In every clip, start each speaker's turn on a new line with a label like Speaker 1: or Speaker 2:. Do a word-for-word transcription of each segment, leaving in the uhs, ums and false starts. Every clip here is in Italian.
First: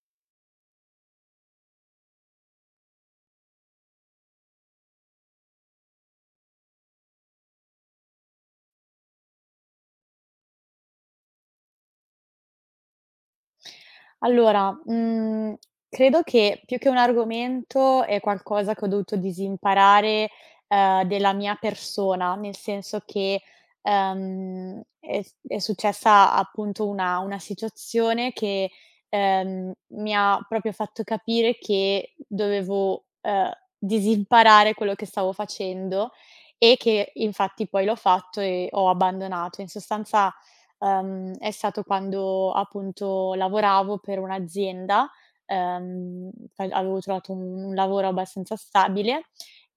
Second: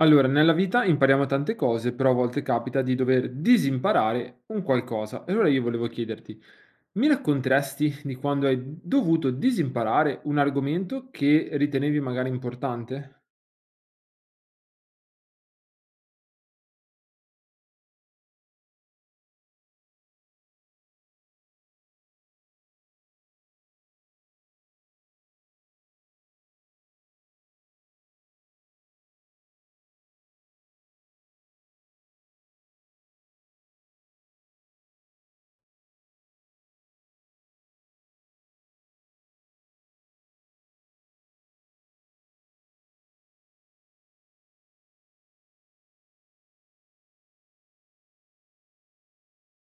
Speaker 1: Allora, nella vita impariamo tante cose, però a volte capita di dover disimparare un qualcosa. E allora io volevo chiederti, mi racconteresti di quando hai dovuto disimparare un argomento che ritenevi magari importante?
Speaker 2: Allora, mhmm, credo che più che un argomento è qualcosa che ho dovuto disimparare, ehm, della mia persona, nel senso che, ehm, è s è successa appunto una una situazione che, ehm, mi ha proprio fatto capire che dovevo, ehm, disimparare quello che stavo facendo e che infatti poi l'ho fatto e ho abbandonato. In sostanza ehm, è stato quando appunto lavoravo per un'azienda, ehm, fa avevo trovato un un lavoro abbastanza stabile,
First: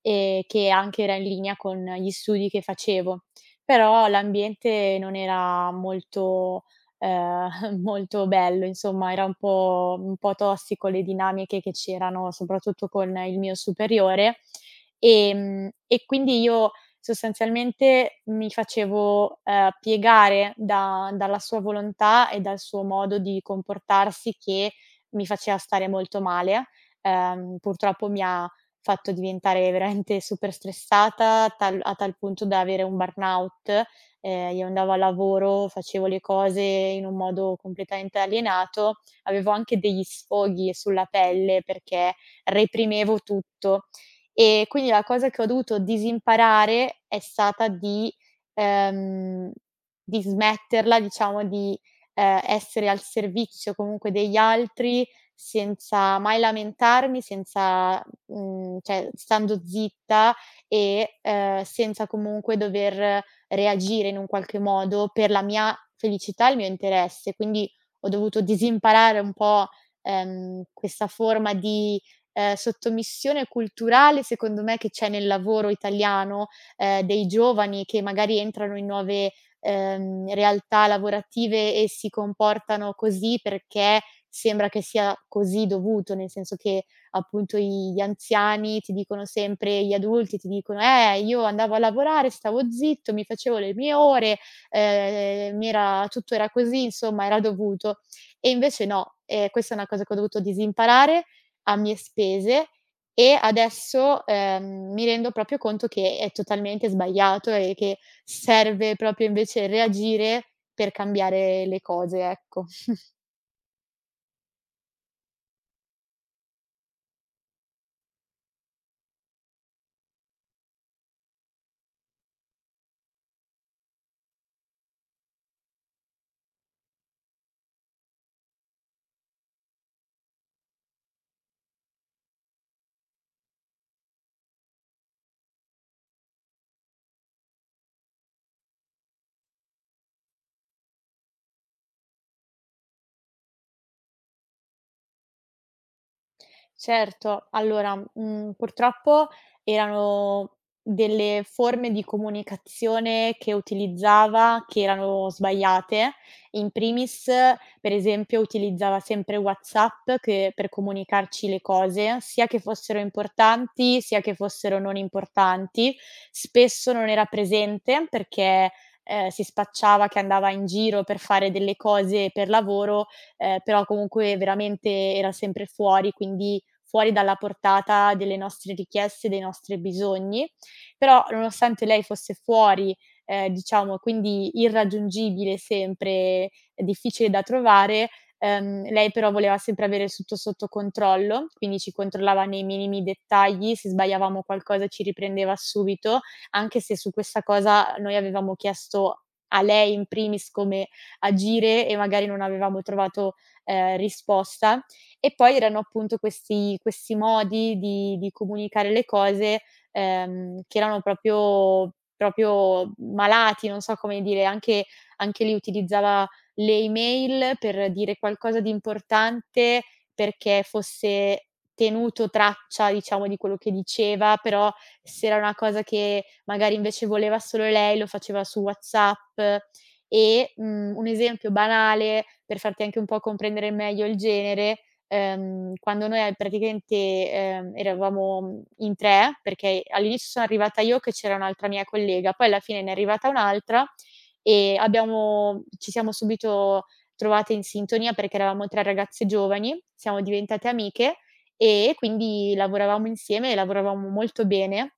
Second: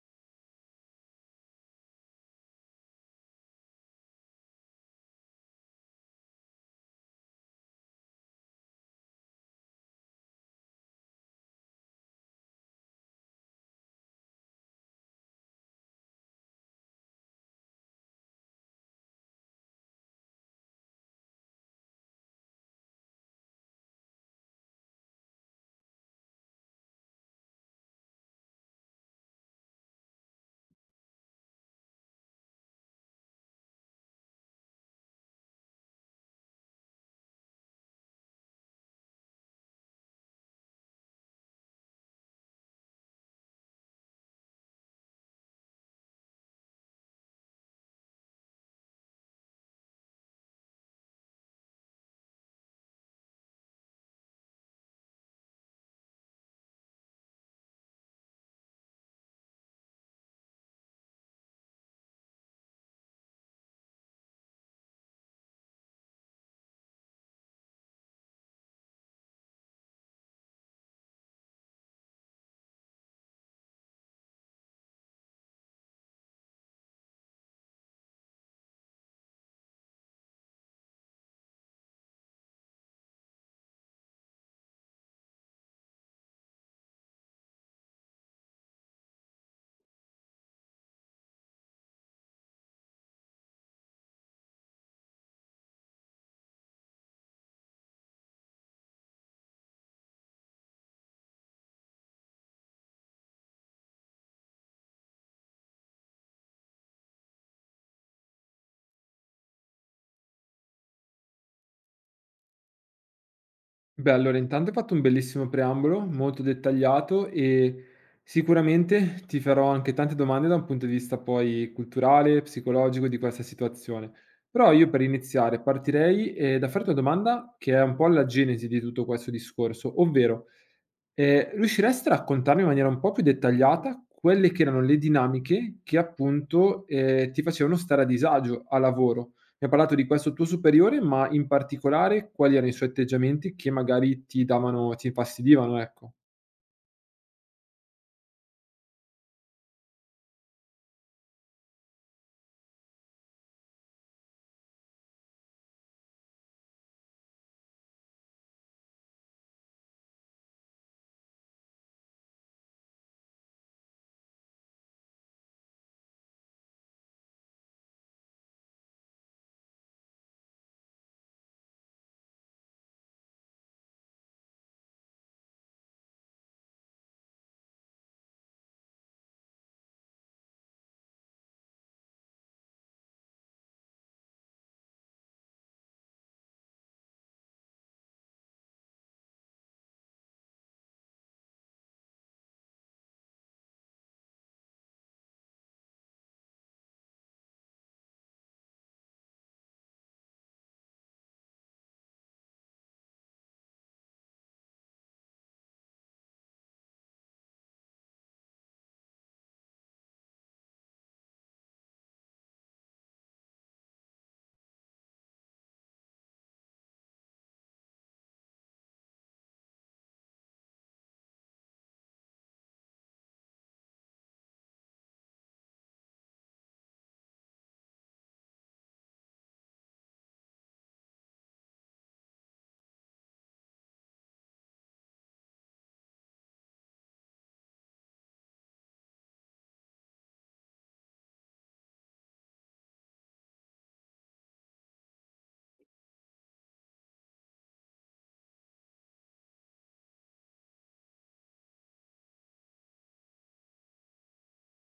Speaker 2: ehm, che anche era in linea con gli studi che facevo. Però l'ambiente non era molto ehm, molto bello, insomma era un po' un po' tossico le dinamiche che c'erano, soprattutto con il mio superiore. Ehm, e quindi io sostanzialmente mi facevo, ehm, piegare da dalla sua volontà e dal suo modo di comportarsi che mi faceva stare molto male. Ehm, purtroppo mi ha fatto diventare veramente super stressata, tal a tal punto da avere un burnout. Ehm, io andavo al lavoro, facevo le cose in un modo completamente alienato, avevo anche degli sfoghi sulla pelle perché reprimevo tutto. E quindi la cosa che ho dovuto disimparare è stata di ehm, di smetterla, diciamo, di, ehm, essere al servizio comunque degli altri senza mai lamentarmi, senza mhmm, cioè stando zitta e, ehm, senza comunque dover reagire in un qualche modo per la mia felicità e il mio interesse. Quindi ho dovuto disimparare un po', ehm, questa forma di ehm, sottomissione culturale, secondo me, che c'è nel lavoro italiano, ehm, dei giovani che magari entrano in nuove, ehm, realtà lavorative e si comportano così perché sembra che sia così dovuto, nel senso che appunto i gli anziani ti dicono sempre, gli adulti ti dicono: "Eh, io andavo a lavorare, stavo zitto, mi facevo le mie ore, ehm, mi era tutto era così, insomma era dovuto". E invece no, ehm, questa è una cosa che ho dovuto disimparare a mie spese e adesso, ehm, mi rendo proprio conto che è totalmente sbagliato e che serve proprio invece reagire per cambiare le cose, ecco.
Speaker 1: Beh, allora intanto hai fatto un bellissimo preambolo, molto dettagliato e sicuramente ti farò anche tante domande da un punto di vista poi culturale, psicologico di questa situazione. Però io per iniziare partirei eh, da farti una domanda che è un po' la genesi di tutto questo discorso, ovvero Ehm, riusciresti a raccontarmi in maniera un po' più dettagliata quelle che erano le dinamiche che appunto, ehm, ti facevano stare a disagio a lavoro? Mi hai parlato di questo tuo superiore, ma in particolare quali erano i suoi atteggiamenti che magari ti davano ti infastidivano, ecco?
Speaker 2: Certo, allora, mhmm, purtroppo erano delle forme di comunicazione che utilizzava che erano sbagliate. In primis, per esempio, utilizzava sempre WhatsApp che per comunicarci le cose, sia che fossero importanti, sia che fossero non importanti. Spesso non era presente perché, ehm, si spacciava che andava in giro per fare delle cose per lavoro, ehm, però comunque veramente era sempre fuori, quindi fuori dalla portata delle nostre richieste, dei nostri bisogni. Però nonostante lei fosse fuori, ehm, diciamo quindi irraggiungibile sempre, difficile da trovare, ehm, lei però voleva sempre avere tutto sotto controllo, quindi ci controllava nei minimi dettagli, se sbagliavamo qualcosa ci riprendeva subito, anche se su questa cosa noi avevamo chiesto a lei in primis come agire e magari non avevamo trovato, ehm, risposta. E poi erano appunto questi questi modi di di comunicare le cose, ehm, che erano proprio proprio malati, non so come dire, anche anche lì utilizzava le email per dire qualcosa di importante, perché fosse tenuto traccia, diciamo, di quello che diceva, però se era una cosa che magari invece voleva solo lei, lo faceva su WhatsApp. E, mhmm, un esempio banale per farti anche un po' comprendere meglio il genere, ehm, quando noi a praticamente, ehm, eravamo, mhmm, in tre, perché all'inizio sono arrivata io che c'era un'altra mia collega, poi alla fine ne è arrivata un'altra e abbiamo ci siamo subito trovate in sintonia perché eravamo tre ragazze giovani, siamo diventate amiche e quindi lavoravamo insieme e lavoravamo molto bene.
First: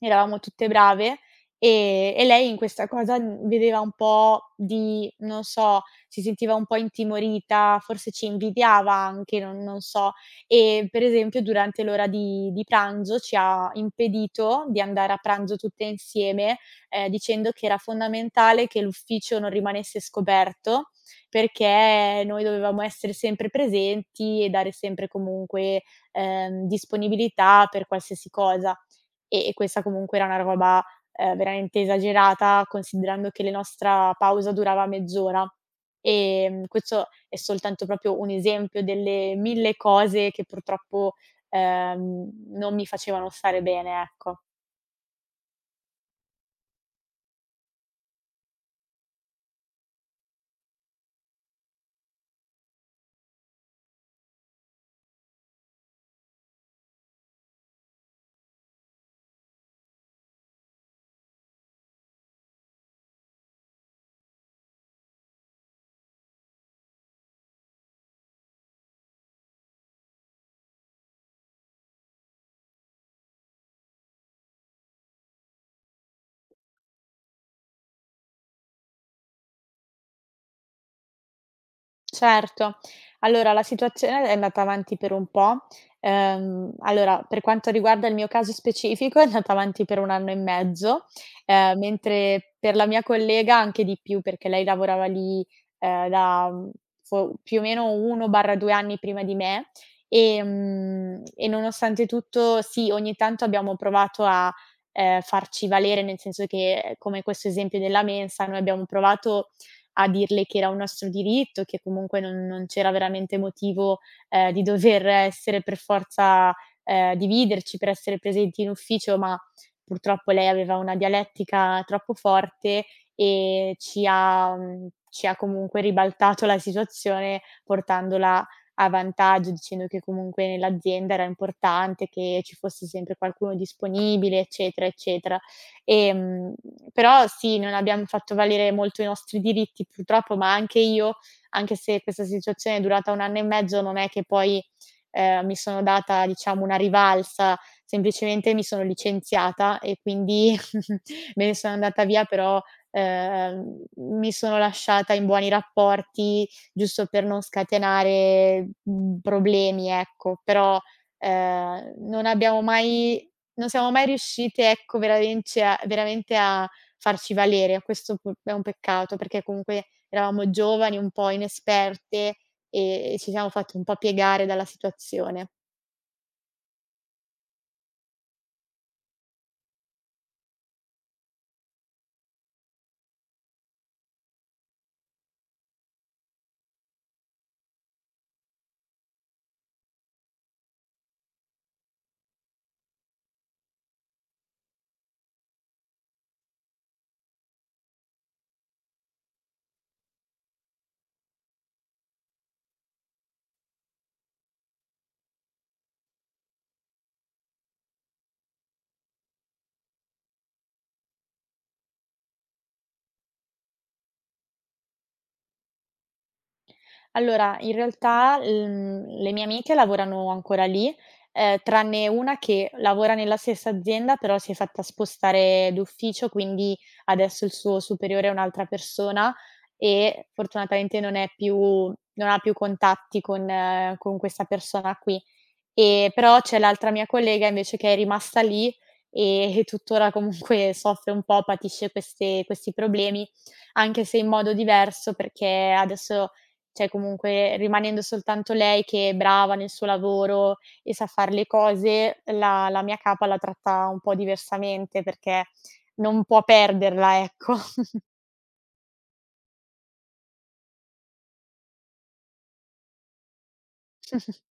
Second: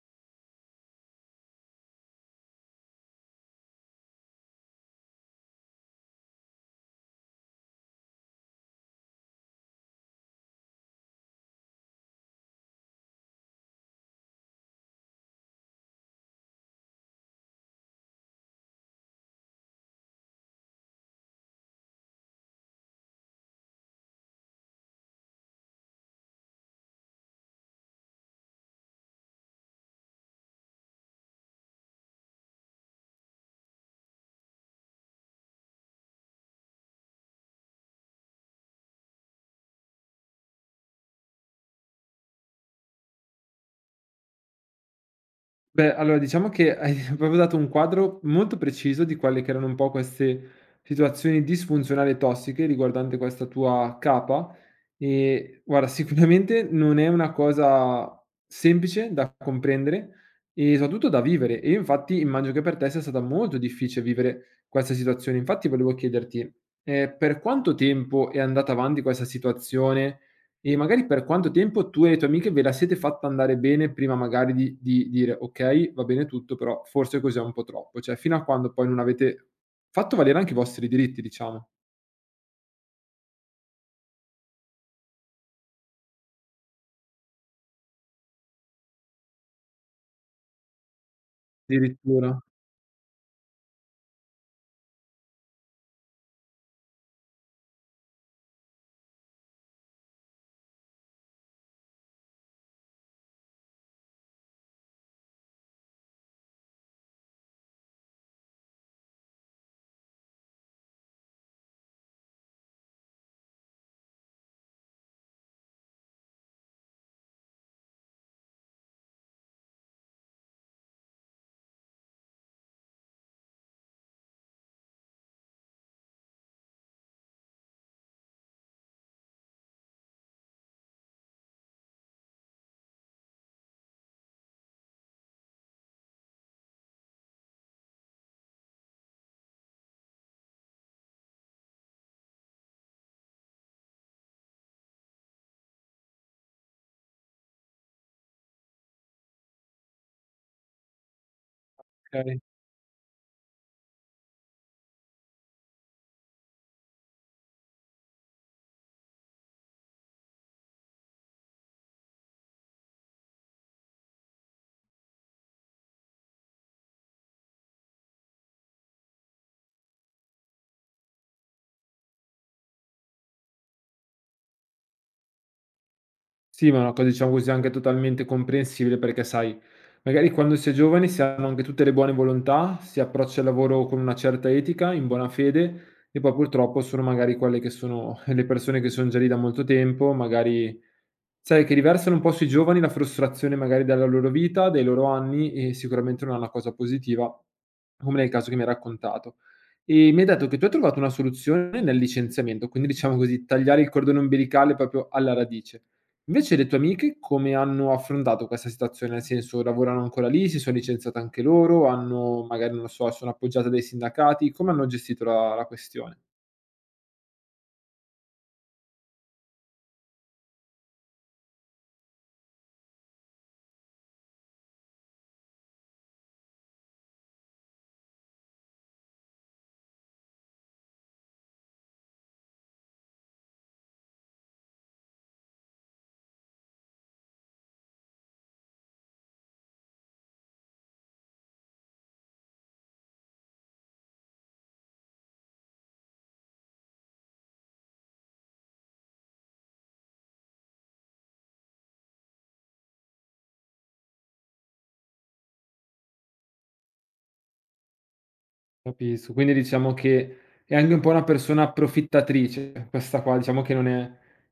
Speaker 2: Eravamo tutte brave, ehm, e lei in questa cosa, mhmm, vedeva un po' di non so, si sentiva un po' intimorita, forse ci invidiava anche, non non so. E per esempio durante l'ora di di pranzo ci ha impedito di andare a pranzo tutte insieme, ehm, dicendo che era fondamentale che l'ufficio non rimanesse scoperto, perché noi dovevamo essere sempre presenti e dare sempre comunque, ehm, disponibilità per qualsiasi cosa. E e questa comunque era una roba, ehm, veramente esagerata, considerando che le nostra pausa durava mezz'ora. Ehm, questo è soltanto proprio un esempio delle mille cose che purtroppo, ehm, non mi facevano stare bene, ecco.
Speaker 1: Beh, allora diciamo che hai proprio dato un quadro molto preciso di quelle che erano un po' queste situazioni disfunzionali e tossiche riguardante questa tua capa. E guarda, sicuramente non è una cosa semplice da comprendere e soprattutto da vivere. E io infatti immagino che per te sia stata molto difficile vivere questa situazione. Infatti volevo chiederti, eh, per quanto tempo è andata avanti questa situazione? E magari per quanto tempo tu e le tue amiche ve la siete fatta andare bene prima magari di di dire: "Okay, va bene tutto, però forse così è un po' troppo." Cioè, fino a quando poi non avete fatto valere anche i vostri diritti, diciamo.
Speaker 2: Certo. Allora la situazione è andata avanti per un po'. Ehm, allora, per quanto riguarda il mio caso specifico è andata avanti per un anno e mezzo, ehm,
Speaker 1: Addirittura,
Speaker 2: mentre per la mia collega anche di più, perché lei lavorava lì, ehm, da, mhmm, fo più o meno uno o due anni prima di me, ehm, e nonostante tutto sì, ogni tanto abbiamo provato a, ehm, farci valere, nel senso che, come questo esempio della mensa, noi abbiamo provato a dirle che era un nostro diritto, che comunque non non c'era veramente motivo, ehm, di dover essere per forza, ehm, dividerci per essere presenti in ufficio, ma purtroppo lei aveva una dialettica troppo forte e ci ha mhmm, ci ha comunque ribaltato la situazione portandola a vantaggio, dicendo che comunque nell'azienda era importante che ci fosse sempre qualcuno disponibile, eccetera, eccetera. Ehm, però sì, non abbiamo fatto valere molto i nostri diritti purtroppo, ma anche io, anche se questa situazione è durata un anno e mezzo, non è che poi, ehm, mi sono data diciamo una rivalsa, semplicemente mi sono licenziata e quindi me ne sono andata via,
Speaker 1: okay.
Speaker 2: però, ehm, mi sono lasciata in buoni rapporti, giusto per non scatenare, mhmm, problemi, ecco. Però, ehm, non abbiamo mai non siamo mai riuscite, ecco, veramente a veramente a farci valere. Questo pu è un peccato, perché comunque eravamo giovani, un po' inesperte e e ci siamo fatte un po' piegare dalla situazione.
Speaker 1: Sì, ma è una cosa, diciamo così, anche totalmente comprensibile perché, sai, magari quando si è giovani si hanno anche tutte le buone volontà, si approccia il lavoro con una certa etica, in buona fede, e poi purtroppo sono magari quelle che sono le persone che son già lì da molto tempo, magari. Sai che riversano un po' sui giovani la frustrazione magari della loro vita, dei loro anni e sicuramente non è una cosa positiva, come nel caso che mi hai raccontato. E mi hai detto che tu hai trovato una soluzione nel licenziamento, quindi diciamo così, tagliare il cordone ombelicale proprio alla radice. Invece le tue amiche come hanno affrontato questa situazione? Nel senso, lavorano ancora lì, si sono licenziate anche loro, hanno magari, non lo so, sono appoggiate dai sindacati, come hanno gestito la la questione?
Speaker 2: Allora, in realtà, mhmm, le mie amiche lavorano ancora lì, ehm, tranne una che lavora nella stessa azienda, però si è fatta spostare d'ufficio, quindi adesso il suo superiore è un'altra persona e fortunatamente non è più non ha più contatti con eh, con questa persona qui. Ehm, però c'è l'altra mia collega invece che è rimasta lì e e tuttora comunque soffre un po', patisce queste questi problemi, anche se in modo diverso perché adesso cioè comunque rimanendo soltanto lei che è brava nel suo lavoro e sa far le cose, la la mia capa la tratta un po' diversamente perché non può perderla, ecco.
Speaker 1: Capisco, quindi diciamo che è anche un po' una persona approfittatrice questa qua, diciamo che non è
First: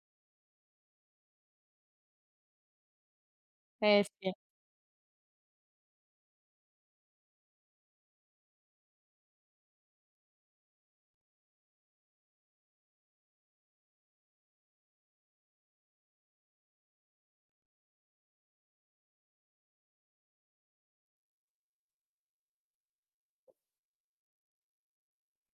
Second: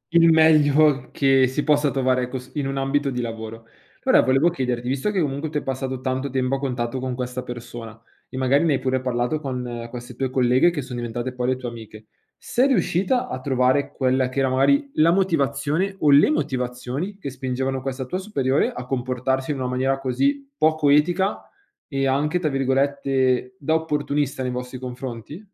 Speaker 1: il meglio che si possa trovare, ecco, s in un ambito di lavoro.
Speaker 2: Eh,
Speaker 1: Allora
Speaker 2: sì.
Speaker 1: volevo chiederti, visto che comunque tu hai passato tanto tempo a contatto con questa persona e magari ne hai pure parlato con eh, queste tue colleghe che sono diventate poi le tue amiche, sei riuscita a trovare quella che era magari la motivazione o le motivazioni che spingevano questa tua superiore a comportarsi in una maniera così poco etica e anche, tra virgolette, da opportunista nei vostri confronti?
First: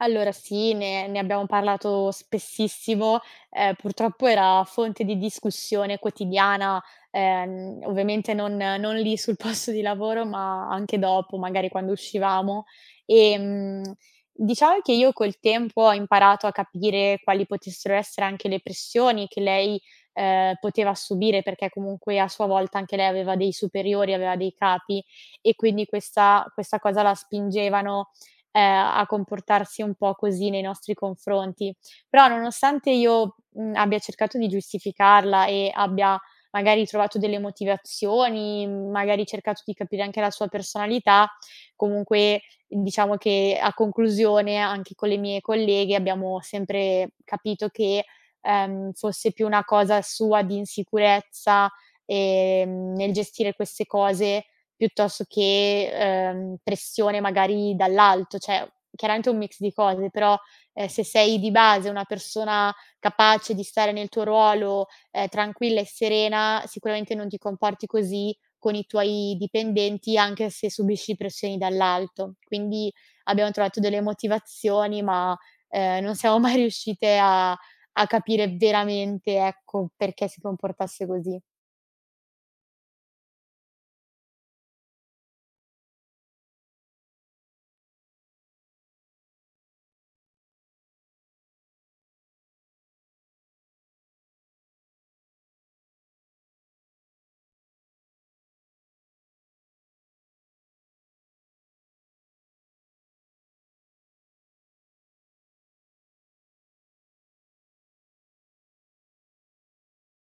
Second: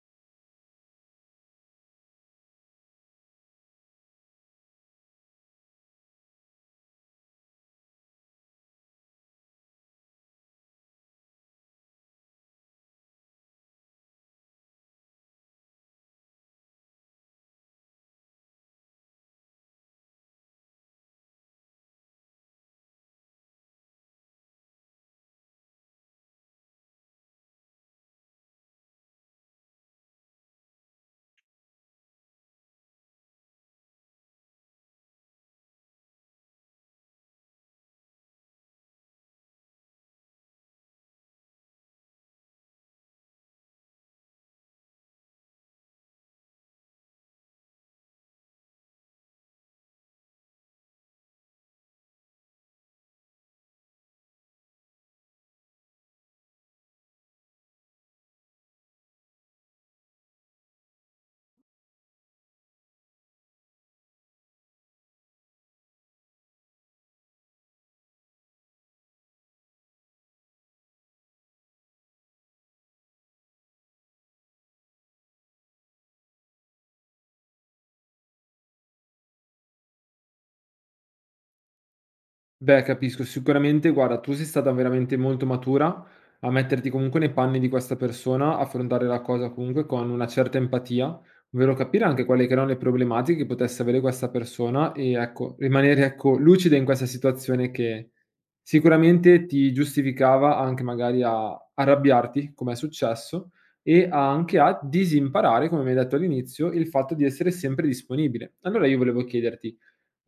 Speaker 2: Allora sì, ne ne abbiamo parlato spessissimo, ehm, purtroppo era fonte di discussione quotidiana, ehm, ovviamente non non lì sul posto di lavoro, ma anche dopo, magari quando uscivamo. Ehm, diciamo che io col tempo ho imparato a capire quali potessero essere anche le pressioni che lei, ehm, poteva subire, perché comunque a sua volta anche lei aveva dei superiori, aveva dei capi e quindi questa questa cosa la spingevano ehm, a comportarsi un po' così nei nostri confronti. Però nonostante io, mhmm, abbia cercato di giustificarla e abbia magari trovato delle motivazioni, mh, magari cercato di capire anche la sua personalità, comunque diciamo che a conclusione anche con le mie colleghe abbiamo sempre capito che, ehm, fosse più una cosa sua di insicurezza, ehm, nel gestire queste cose piuttosto che, ehm, pressione magari dall'alto, cioè chiaramente è un mix di cose, però, ehm, se sei di base una persona capace di stare nel tuo ruolo, ehm, tranquilla e serena, sicuramente non ti comporti così con i tuoi dipendenti, anche se subisci pressioni dall'alto. Quindi abbiamo trovato delle motivazioni, ma, ehm, non siamo mai riuscite a a capire veramente, ecco, perché si comportasse così.
Speaker 1: Beh, capisco. Sicuramente, guarda, tu sei stata veramente molto matura a metterti comunque nei panni di questa persona, affrontare la cosa comunque con una certa empatia, ovvero capire anche quali che erano le problematiche che potesse avere questa persona e ecco, rimanere ecco, lucida in questa situazione che sicuramente ti giustificava anche magari a arrabbiarti, come è successo, e a- anche a disimparare, come mi hai detto all'inizio, il fatto di essere sempre disponibile. Allora io volevo chiederti,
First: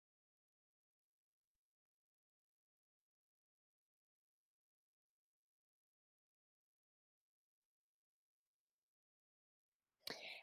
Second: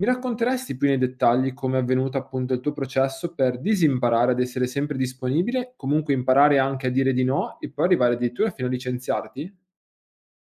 Speaker 1: mi racconteresti più nei dettagli come è avvenuto appunto il tuo processo per disimparare ad essere sempre disponibile, comunque imparare anche a dire di no e poi arrivare addirittura fino a licenziarti?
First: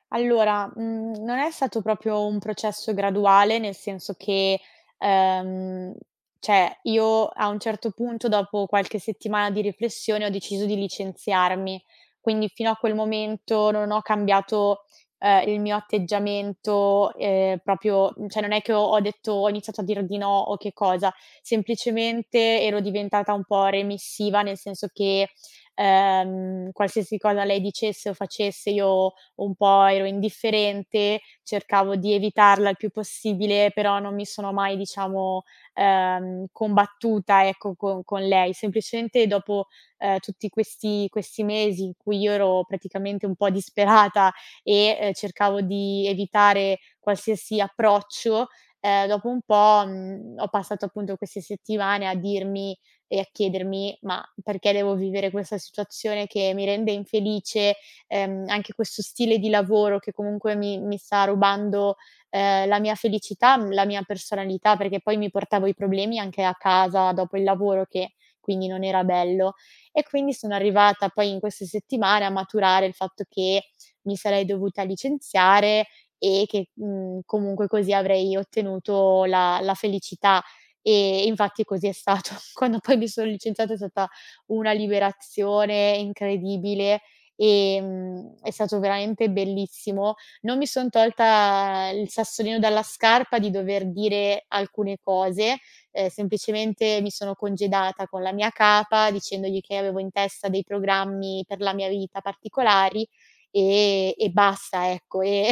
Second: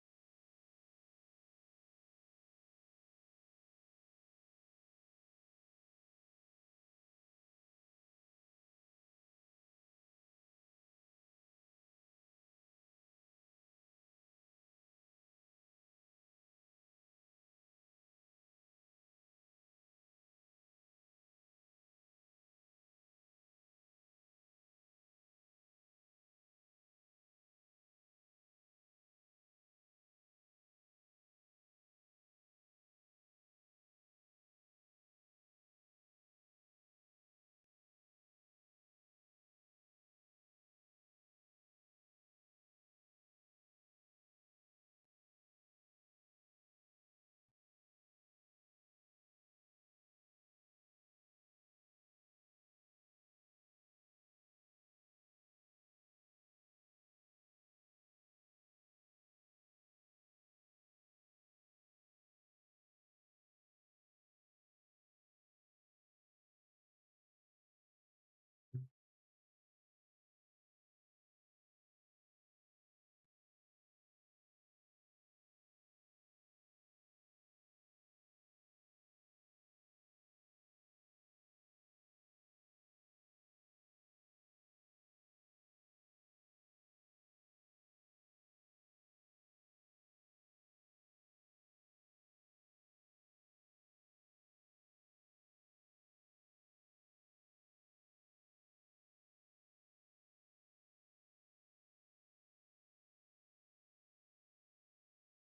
Speaker 2: Allora, mhmm, non è stato proprio un processo graduale, nel senso che, ehm, cioè io a un certo punto, dopo qualche settimana di riflessione, ho deciso di licenziarmi. Quindi fino a quel momento non ho cambiato, ehm, il mio atteggiamento, ehm, proprio mm, cioè non è che ho ho detto ho iniziato a dir di no o che cosa, semplicemente ero diventata un po' remissiva, nel senso che, ehm, qualsiasi cosa lei dicesse o facesse io un po' ero indifferente, cercavo di evitarla il più possibile, però non mi sono mai, diciamo, ehm, combattuta, ecco, co con lei. Semplicemente dopo, ehm, tutti questi questi mesi in cui io ero praticamente un po' disperata e, ehm, cercavo di evitare qualsiasi approccio, ehm, dopo un po', mhmm, ho passato appunto queste settimane a dirmi e a chiedermi: "Ma perché devo vivere questa situazione che mi rende infelice, ehm, anche questo stile di lavoro che comunque mi mi sta rubando, ehm, la mia felicità, mhmm, la mia personalità, perché poi mi portavo i problemi anche a casa dopo il lavoro che quindi non era bello." E quindi sono arrivata poi in queste settimane a maturare il fatto che mi sarei dovuta licenziare e che, mhmm, comunque così avrei ottenuto la la felicità. E infatti così è stato. Quando poi mi sono licenziata è stata una liberazione incredibile. Ehm, è stato veramente bellissimo. Non mi son tolta il sassolino dalla scarpa di dover dire alcune cose, ehm, semplicemente mi sono congedata con la mia capa dicendogli che avevo in testa dei programmi per la mia vita particolari e e basta, ecco. E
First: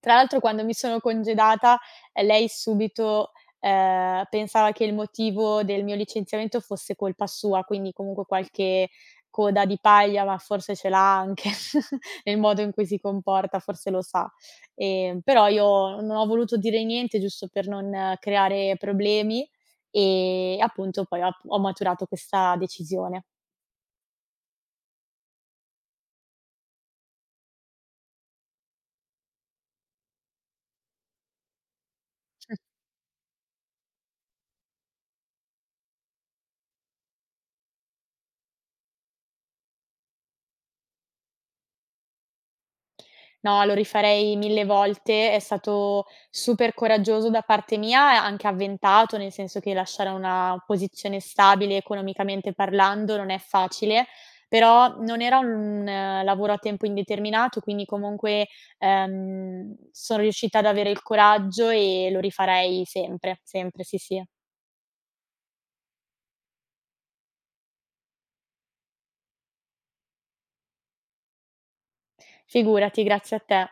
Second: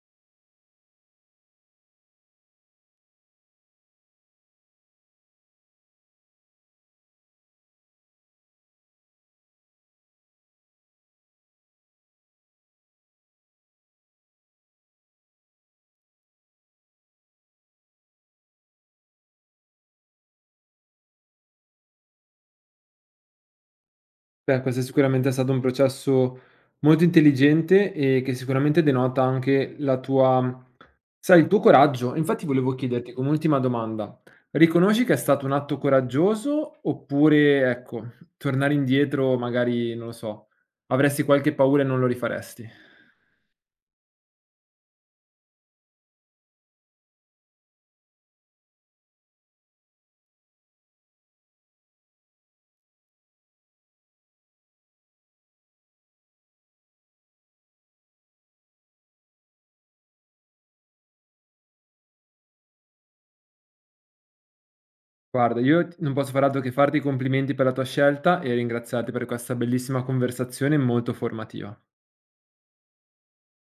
Speaker 2: tra l'altro quando mi sono congedata, ehm, lei subito, ehm, pensava che il motivo del mio licenziamento fosse colpa sua, quindi comunque qualche coda di paglia, ma forse ce l'ha anche nel modo in cui si comporta, forse lo sa. Ehm, però io non ho voluto dire niente giusto per non creare problemi e appunto poi ho ho maturato questa decisione.
Speaker 1: Beh, questo è sicuramente stato un processo molto intelligente e che sicuramente denota anche la tua, sai, il tuo coraggio. Infatti volevo chiederti come ultima domanda, riconosci che è stato un atto coraggioso oppure, ecco, tornare indietro magari, non lo so, avresti qualche paura e non lo rifaresti?
Speaker 2: No, lo rifarei mille volte. È stato super coraggioso da parte mia e anche avventato, nel senso che lasciare una posizione stabile economicamente parlando non è facile, però non era un eh, lavoro a tempo indeterminato, quindi comunque, ehm, sono riuscita ad avere il coraggio e lo rifarei sempre, sempre, sì, sì.
Speaker 1: Guarda, io t non posso far altro che farti i complimenti per la tua scelta e ringraziarti per questa bellissima conversazione molto formativa.
Speaker 2: Figurati, grazie a te.